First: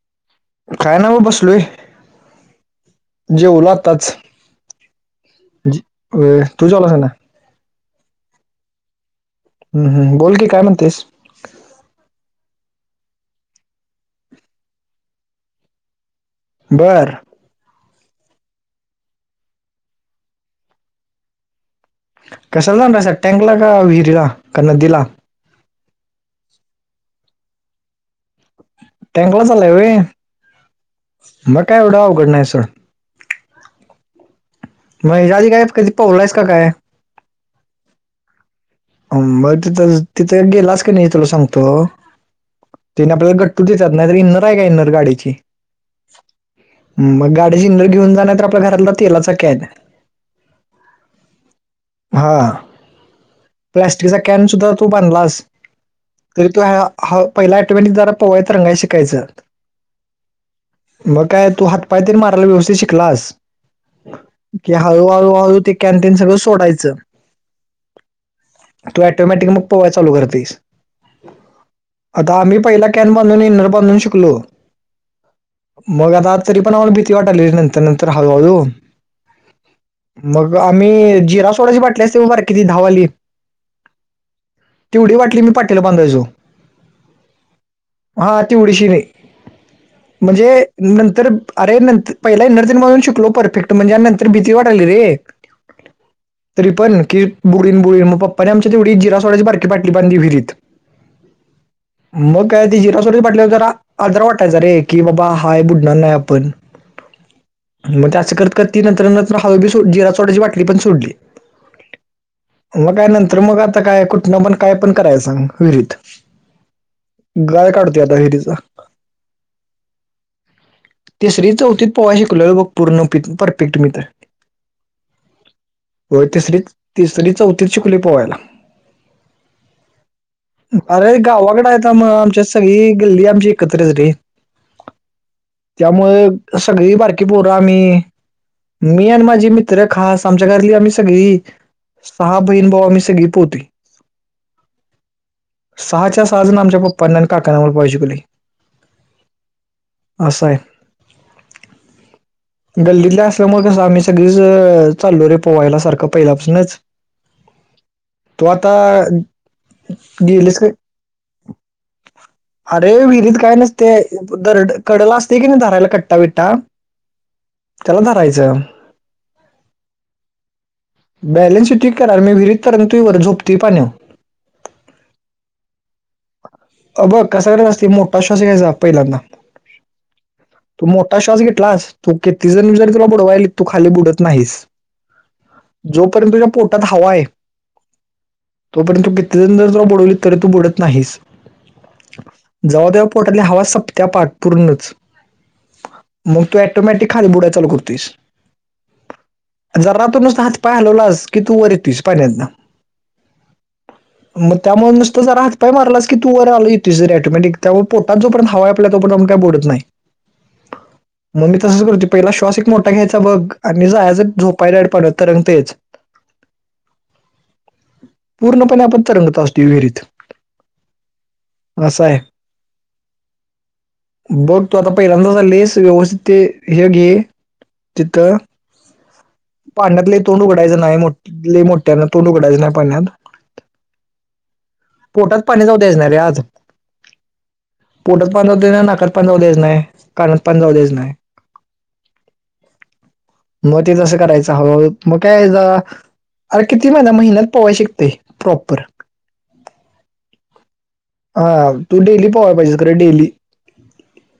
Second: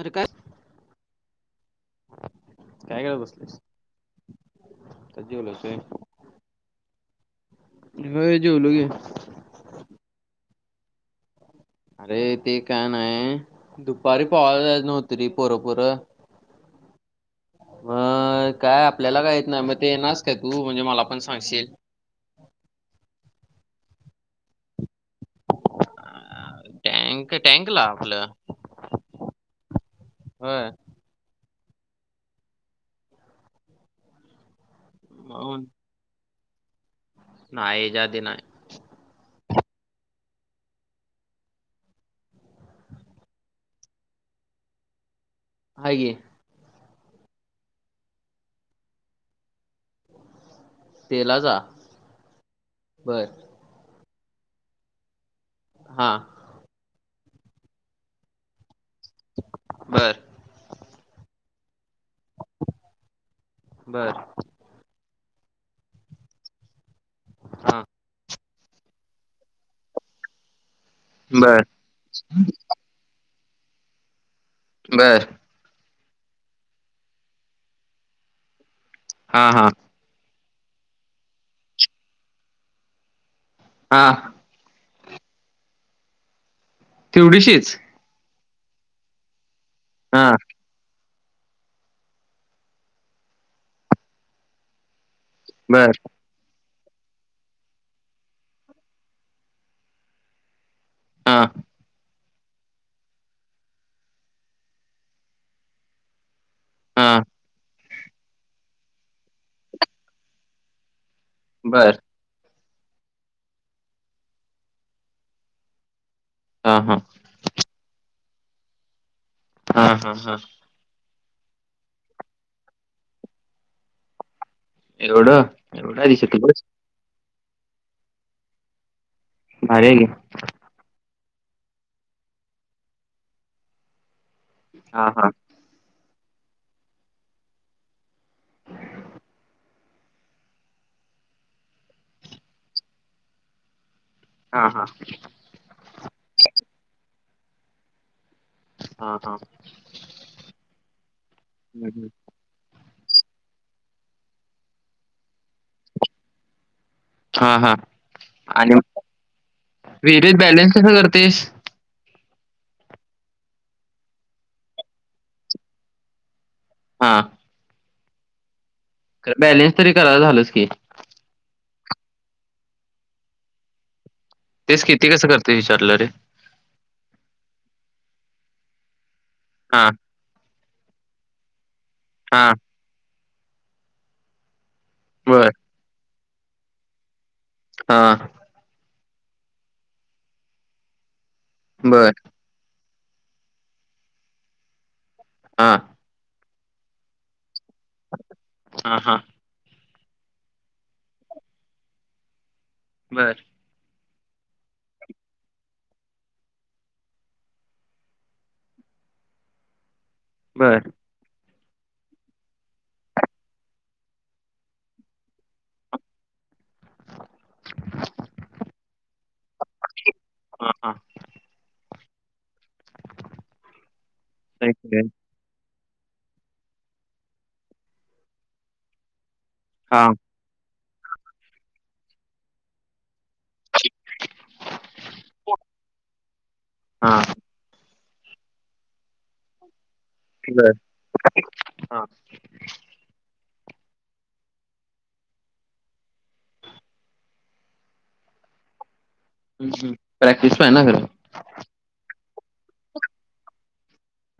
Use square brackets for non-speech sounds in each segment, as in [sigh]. अरे काय? काय नाही बाग बसलोय जेवलो आताच. जेवलास होय. जे- होय, तू जेवलास ना मी होय जेवलो की. हम्म हम बोल की काय म्हणतेस? अरे ते काय नाही, दुपारी पोहाय जायच नव्हत रे पोरपोर. बर. म काय आपल्याला काय येत नाही, मग येणार आहेस का तू म्हणजे मला पण सांगशील. कशाला जाणार स टँकला का विहिरीला का नदीला? अं, टँक टँकला आपलं. टँकला चालाय व्हय, होय मग काय एवढं अवघड नाही सोड. मग हेच्या आधी काय कधी पोहलाईस की काय. नाही हेच्या आधी नाही. मग तिथं तिथं गेलाच का नाही तुला सांगतो. तिने आपल्याला गट्टू देतात नाहीतर इन्रर आहे का? इनर गाडीची. हाय की. मग गाडी इन्नर घेऊन जाणार तर आपल्या घरातला तेलाचा कॅन. तेलाचा बर. प्लास्टिकचा कॅन सुद्धा तू बांधलास. हा. तरी तो ह पहिला अटवंटीज जरा पोहायला तरंगायला शिकायचं. बर मग काय तू हातपाय तरी मारायला व्यवस्थित शिकलास. बर कि हळूहळूहळू ते कॅन तेन सगळं सोडायचं. हम्म. तू ॲटोमॅटिक मग पोहायला चालू करतोस. बर आता आम्ही पहिला. कॅन बांधून इनर बांधून शिकलो. बर. मग आता तरी पण आम्हाला भीती वाटल्या नंतर नंतर हळूहळू. हा हा मग आम्ही जिरा सोडाची बाटली असते बघ बारकी ती दहा वाली हा तेवढी बाटली मी पाटिला बांधायचो तेवढीशीच हा ती तेवढीशी राही हा म्हणजे नंतर अरे पहिला एनर्जल म्हणून शिकलो परफेक्ट म्हणजे नंतर भीती वाटायली रे बर तरी पण की बुडीन बुडीन मग पप्पानी आमच्या तेवढी जिरा सोड्याची बारकी बाटली बांधली विहिरीत हां मग काय ते जिरा सोड्याच्या बाटल्यावर जरा आधार वाटायचा रे की बाबा हाय बुडणार नाही आपण हा मग ते असं करत करत ती नंतर नंतर हळू बी जिरा सोडाची बाटली पण सोडली बर मग काय नंतर मग आता काय कुठनं पण काय पण करायला सांग विहिरीत हा हा गाळ काढतोय आता विहिरीचा हा हा हा तिसरी चौथीत पोहायला शिकलोय बघ पूर्ण पी परफेक्ट मी तर एवढ एवढ्या आधी होय शिकलस तिसरीत तिसरी चौथीत शिकलोय पोहायला भारी आहे की अरे गावाकडे आहेता म आमच्या सगळी गल्ली आमची एकत्रच रे हा हा त्यामुळे सगळी बारकी पोर आम्ही मी आणि माझी मित्र खास आमच्या घरातली आम्ही सगळी सहा बहीण भाऊ आम्ही सगळी पोहोतोय हा हा सहाच्या सहाजण आमच्या पप्पांन आणि काकांन आम्हाला पोहायला शिकवलय हा हा आहे हू हू गल्लीतल असल्यामूळ कसं आम्ही सगळीच चालो रे पोहायला सारखं पहिल्यापासनच हा हा आणि विहीरीत गेलीस बॅलेन्स कस करतोयस [inaudible] अरे विहिरीत काय नसतय दरड कडला असतय कीनी धरायला कट्टा बिट्टा हा त्याला धरायचं बॅलेन्स तरी करायला झालंच की बॅलेन्स येतोय की कराय मी विहिरीत तरंगतोय वर झोपतोय पाण्यात तेच कि ते कसं करतोय विचारलं रे अ बघ कसा करायच असतय मोठा श्वास घ्यायचा पहिल्यांदा हा तू मोठा श्वास घेतलास तू किती हा जण जरी तुला बुडवाईलीत तू खाली बुडत नाहीस बर जोपर्यंत तुझ्या पोटात हवा आहे हा तोंपर्यंत किती जणं जर तुला बुडवलीत तरी तू बुडत नाहीसं बरं. जाऊदे ओ, पोटातील हवा संपत्या पाट पूर्णच. हां. मग तू ऑटोमॅटिक खाली बुडायला चालू करतोयस. हा हा जरा तु नुसतं हात पाय हलवलास की तू वर येतोस. पाण्यातनं. बरं. मग त्यामुळे नुसत जरा हातपाय मारलास की, तू वर येतोस रे ऑटोमॅटिक. त्यामुळे पोटात जोपर्यंत हवाय आपल्या तोपर्यंत काय बुडत नाही. बरं. मगं मी तसंच करतोय पहिला श्वास एक मोठा घ्यायचा बघ. आणि जायाच झोपायड परत तरंगतयेचं. पूर्णपणे आपण तरंगत असतोय विहिरीत. हा हा असाय. बघ काय तु आता केलंय? पहिल्यांदा चालेस व्यवस्थित हे गे, तिथं हा पांण्यातले तोंड उघडायचं नाही. मोठ लय मोठ्यांन, तोंड उघडायचं नाही पाण्यात. पोटात पाणी जाऊ द्यायचं नाही रे आज. हा पोटात पाणी जाऊं द्यायचं नाही. नाकात पाणी जाऊं द्यायचं नाही. कानात पाणी बर जाऊं द्यायचं नाही. हा मगं ते तसं करायचं हळूहळू मगं काय जा, अरे किती महिना, महिन्यात पवायला शिकतंय. प्रॉपर. हम्म हम्म, प्रॅक्टिस पाहिजे ना खरं. हां, तू डेली पोवायला पाहिजे खरं डेली.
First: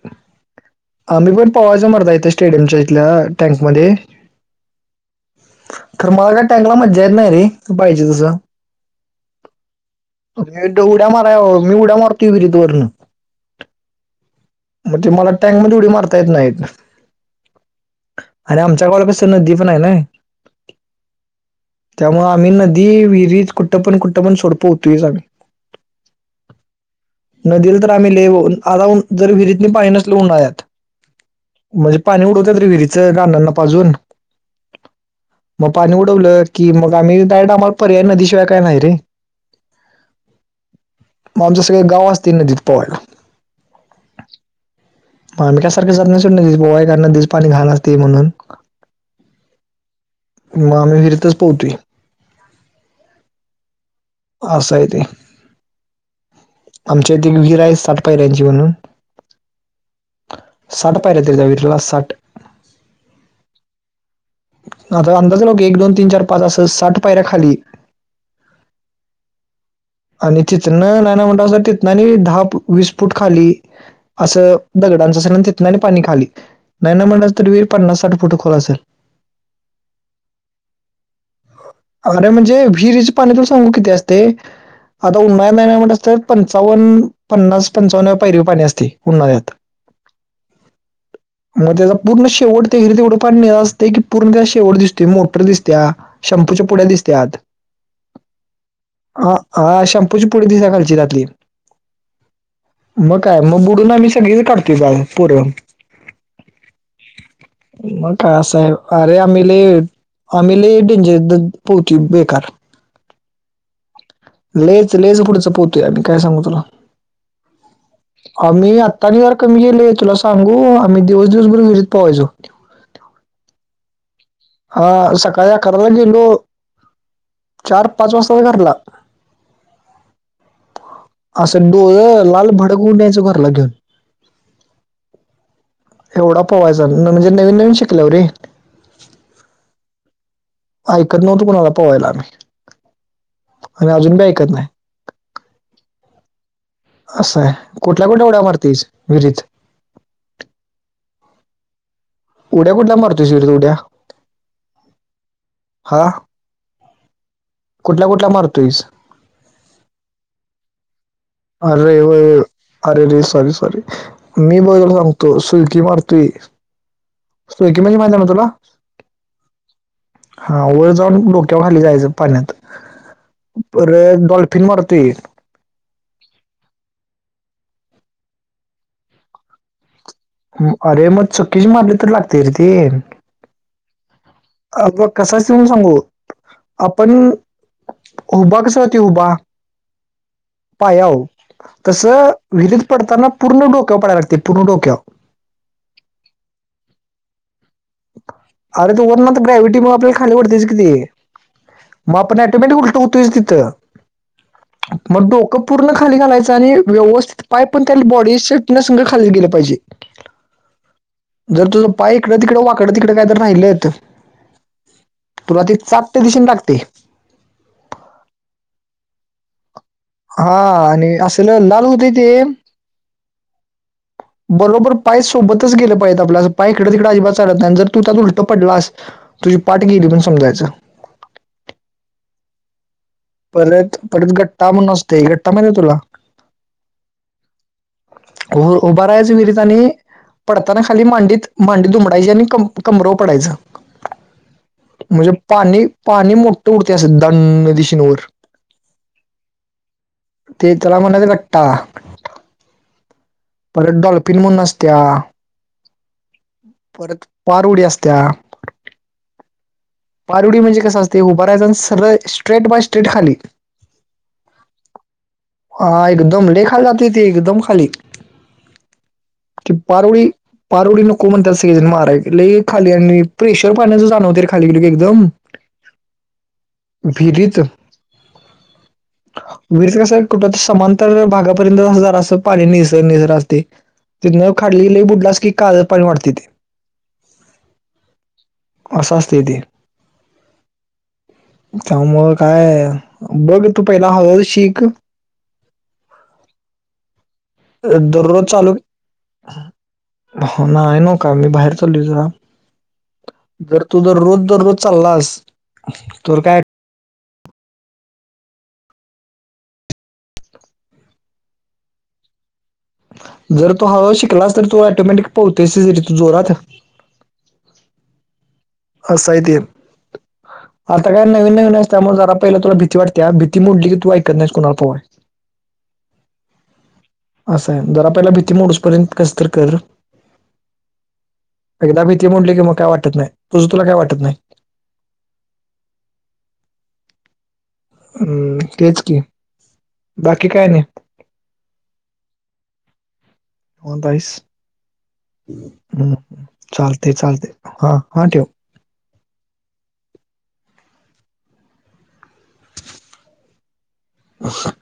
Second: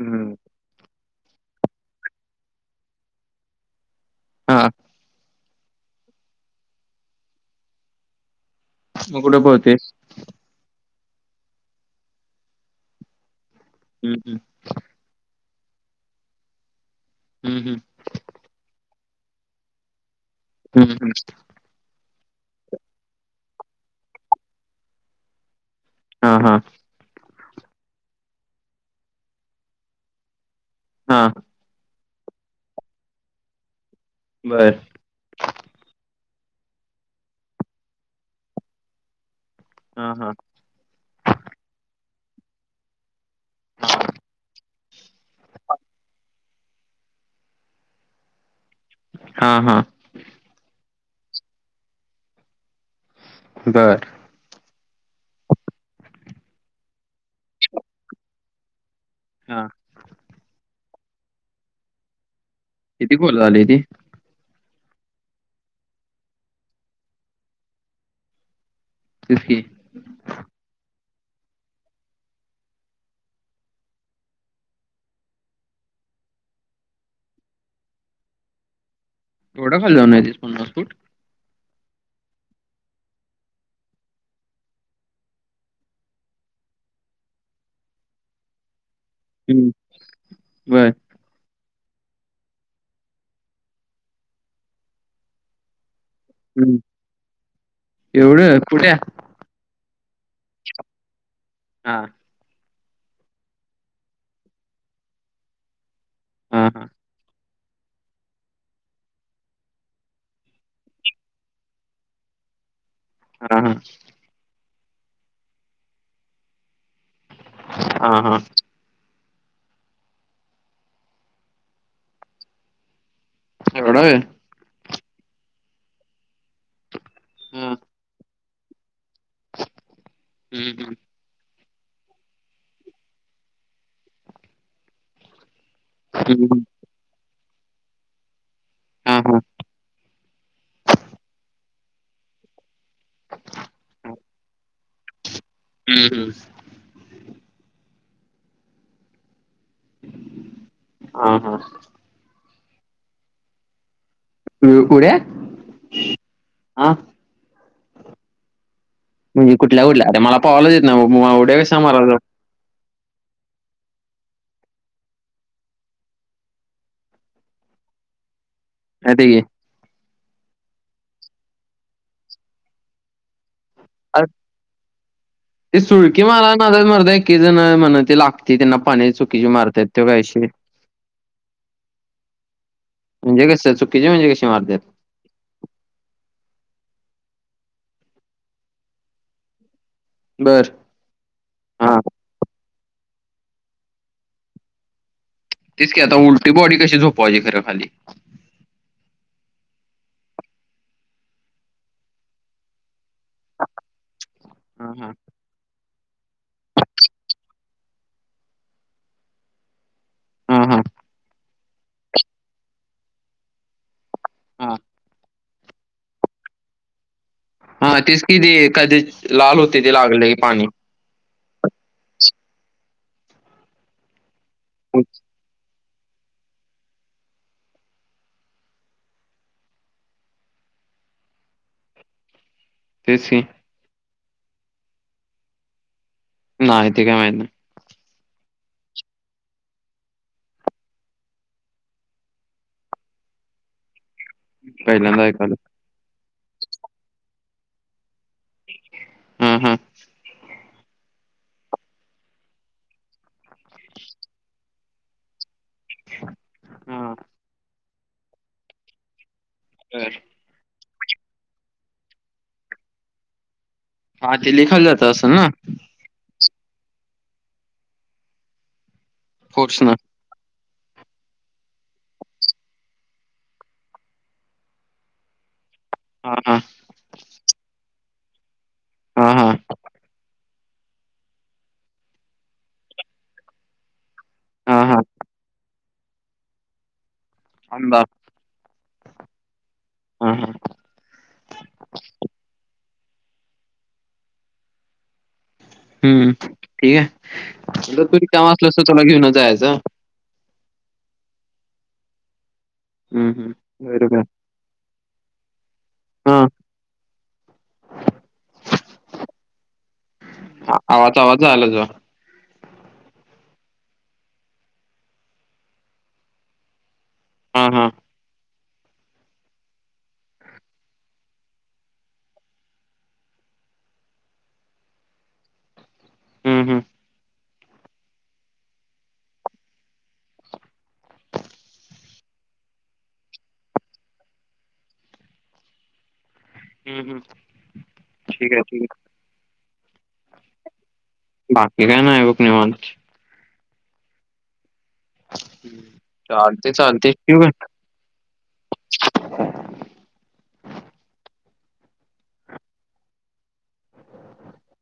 हम्म. आम्ही पण पोवायच म्हणत आहे. ते स्टेडियमच्या इथल्या टँकमध्ये. हां. खरं मला काय टँकला मज्जा येत नाही रे, पाहिजे तसं. मगं कुठं पोहतेस? म्हणजे मी उड्या माराय ओ, मी उड्या मारतोय विहिरीत वरुण. हम्म, हम्म. म ते मला टॅंक मध्ये उडी मारता येतं नाही. हम्म हम्म आणि आमच्या गावाला कसं त नदी पण हाय नाय. हम्म हम्म. त्यामुळे आम्ही नदी विहिरीत. कुठं पण कुठं पण सोड पोहोतोयच आम्हीं. हां, हां. नदीला तर आम्ही लेवून, आगाऊन जर विहिरीतनी पाणी नसलं उन्हाळ्यात. हां. म्हणजे, पाणी उडवतात रे विहिरीचं रानांना पाजून. बरं. म पाणी उडवलं की मगं आम्ही, डारेक्ट आम्हाला पर्याय नदी शिवाय काय नाही रे. ह ह. मगं आमचं सगळं गावं असतंय, नदीत पोहायला. आम्ही काय सारखं जात नाही सोड नदीत पोहाय. कारण नदीच पाणी घाण असतंय म्हणून. हां हां. मगं आम्ही विहिरीतच पोहतोय. बरं. असय ते. आमच्या इथे एक विहीर आहे सात पायऱ्यांची म्हणून. हां. साठ पायऱ्या तेचा वीटला साठ. किती कॉल झाले ती. आता अंदाज लाव की एक दोन तीन चार पाच असं साठ पायऱ्या खाली. ते च की आणि तितन नाय नाय म्हणलासा तितना दहा वीस फूट खाली. असं दगडांचं असेल आणि तिथूनने पाणी खाली. नाही नाही म्हटलास तरी पन्नास साठ फुट खोल असेलं. एवढ्या खाली जाऊन यांचीस पन्नास फूट. अरे म्हणजे, विहिरीचे पाणी तुला सांगू किती असतंय. आता उन्हाळ्यात नाय नाय म्हनलास तर पंचावन्न्स पंचावन्नव पायरी पाणी असते. उन्हाळ्यात. हम्म, बर मग त्याचा पूर्ण शेवट त्यारी तेवढं पाणी असतं की पूर्ण त्या शेवट दिसते मोटर दिसत्या. शम्पूच्या हम्म. पुढ्या दिसत आत. एवढं कुठे हा शॅम्पूची पुढी दिसात्या खालची त्यातली. हा मग काय मग बुडून आम्ही सगळीच काढतो बा पुरं हा हा मग काय असं हाय अरे आम्ही लय डेंजर - पोती बेकार [unintelligible] हा हा लेच लेच पुढच पवतोय आम्ही काय सांगू तुला हा हा आम्ही आम्ही - आणि जरा कमी केलं तुला सांगू आम्ही दिवस दिवसभर विहिरीत पाहायचो. एवढं. हा सकाळी अकराला गेलो हा चार पाच वाजता. पळ घरला. हम् हम् असं डोळ लाल भडक होऊन यायचं घरला घेऊन- एवढा हम्म, हम्म. पोवायचा म्हणजे नवीन नवीन शिकल्यावर रे! हा हा ऐकत नव्हतो कोणाला पवायला आम्ही आणि अजून बी ऐकत नाही. हम् हम असं आहे कुठल्या कुठल्या ऊढ्या मारतीस विहरीत? हा हा उड्या कुठल्या मारतोय स विहिरीत उड्या? उढ्या हा हा कुठल्या कुठल्या मारतोईस? म्हणजे कुठल्या कुठल्या तर मला पोहायला येत नाही भाव- अरे होय अरेरे सॉरी सॉरी मी बघ, तुला सांगतो सुळकी मारतोय सुळकी म्हणजे माहिती आहे ना तुला. माहिती की हा वर जाऊन डोक्यावर खाली जायचं पाण्यात पर अरे डॉल्फिन मारतोय, ते सुळकी मारनाच्या नादात मर्दा एकी जण म्हणं लागते त्यांना पाणीची चुकीची मारतात त काहीशी- अरे मग चुक्कीच मारली तर लागते रे ते. म्हणजे कसं चुकीचे म्हणजे कशी मारतात कसं असतं सांगू आपण- उभ कस होती उभा बरं पायावर तसं विहिरीत पडताना पूर्ण डोक्यावर पडायला लागते पूर्ण डोक्यावर. तेच की आता उलटी बॉडी कशी झोपव्हायची खरं खाली. अरे ते वरण तर ग्राविटी मुळे मग आपल्याला खाली ओढतेच की ते. मग आपण ऑटोमॅटिक उलटं होतयच तिथं हा हा मग डोक पूर्ण खाली घालायच आणि व्यवस्थित पाय पण त्याली बॉडी सेट नस खाली गेले पाहिजे. हा हा जर तुझं पाय इकडं तिकडे वा इकडं तिकड काय तर राहिलं तर हां. तुला ती चाप दिशेने लागते. हा, तेच कि ते एकद्यच लाल हो तेथे लागलं. हा, आणि असं त्याला लाल होतेय ते बरोबर पास सोबतच गेलं पाहिजे आपल्या पाय इकडं तिकड अजिबात चालत नाय आणि जर तू त्यात उलटं पडलास तुझी पाठ गेली म्हणून समजायच. तेच की परत परत गट्टा म्हणून असते गट्टा माहिती का तुला. नाय ते काय माहीत नाय. उ उभारायच विहिरीत आणि पडताना खाली मांडीत मांडी दुमडायची आणि कंबरवर पडायचं. पहिल्यांदा म्हणजे ऐकायलो. पाणी पाणी मोठ उडते असं दणं दिशेने वर. हम, हम, ते त्याला म्हणायचं रटा [inaudible] परत डॉल्फिन म्हणून असतया. हां. परत पार उडी असतया. बर पारु उडी म्हणजे कसं असते उभ राहायचं अन् सरळ स्ट्रेट बाय स्ट्रेट खाली. हा ते लिखाल जात असल ना हा एकदम ले खाली जात ती एकदम खाली. ती फोर्सनं? पारोळी पार उडी नको म्हणतात सगळे जण माराय ती ले खाली आणि प्रेशर पाण्याचे जाणवत रे खाली गेल की एकदम. हा, हा विहिरीच हां, हां. विहिरीच कस कुठ समांतर भागापर्यंत असणार असं पाणी निसर निसर असते. तिथनं हां, हां. खाडलीलं बुडलास की काळ पाणी वाढतय ते. आंबा अस असतय ते हां, हां. त्यामुळ काय बघ तू पहिला हळूहळू शीख हम्म ठीक आहे जर तुला दररोज काम असल चालू तर तुला घेऊन जायचं. हो ना का मी बाहेर चाललो जरा. हं, हं. जर तू बरोबर. दररोज दररोज चाललास तर हां. काय ह, आवाज आवाज, आला त जर तू हळूहळू शिकलास तर तू ऑटोमॅटिक पळतोस रे तिथं जोरात. हा, हा अस हाय ते आता काय नवीन नवीन असत, त्यामुळे जरा पहिला तुला भीती वाटत्या भीती मोडली की तू ऐकत नाहीस कुणार पोहाय. हं हं अस हाय जरा पहिला भीती मोडूसपर्यंत कस तर कर. एकदा भीती मोडली की मग काय वाटत नाय, तुझं तुला काय वाटत नाही. हं हं. ठीक आहे, हम्म ठीक आहे. तेच, की बाकी काय नाही. बाकी काय नाय बघ निवांत. होंताईस, हं चालतंय, चालतंय. चालतय ठेऊ का? चालतय हा, हा ठेव. [inaudible]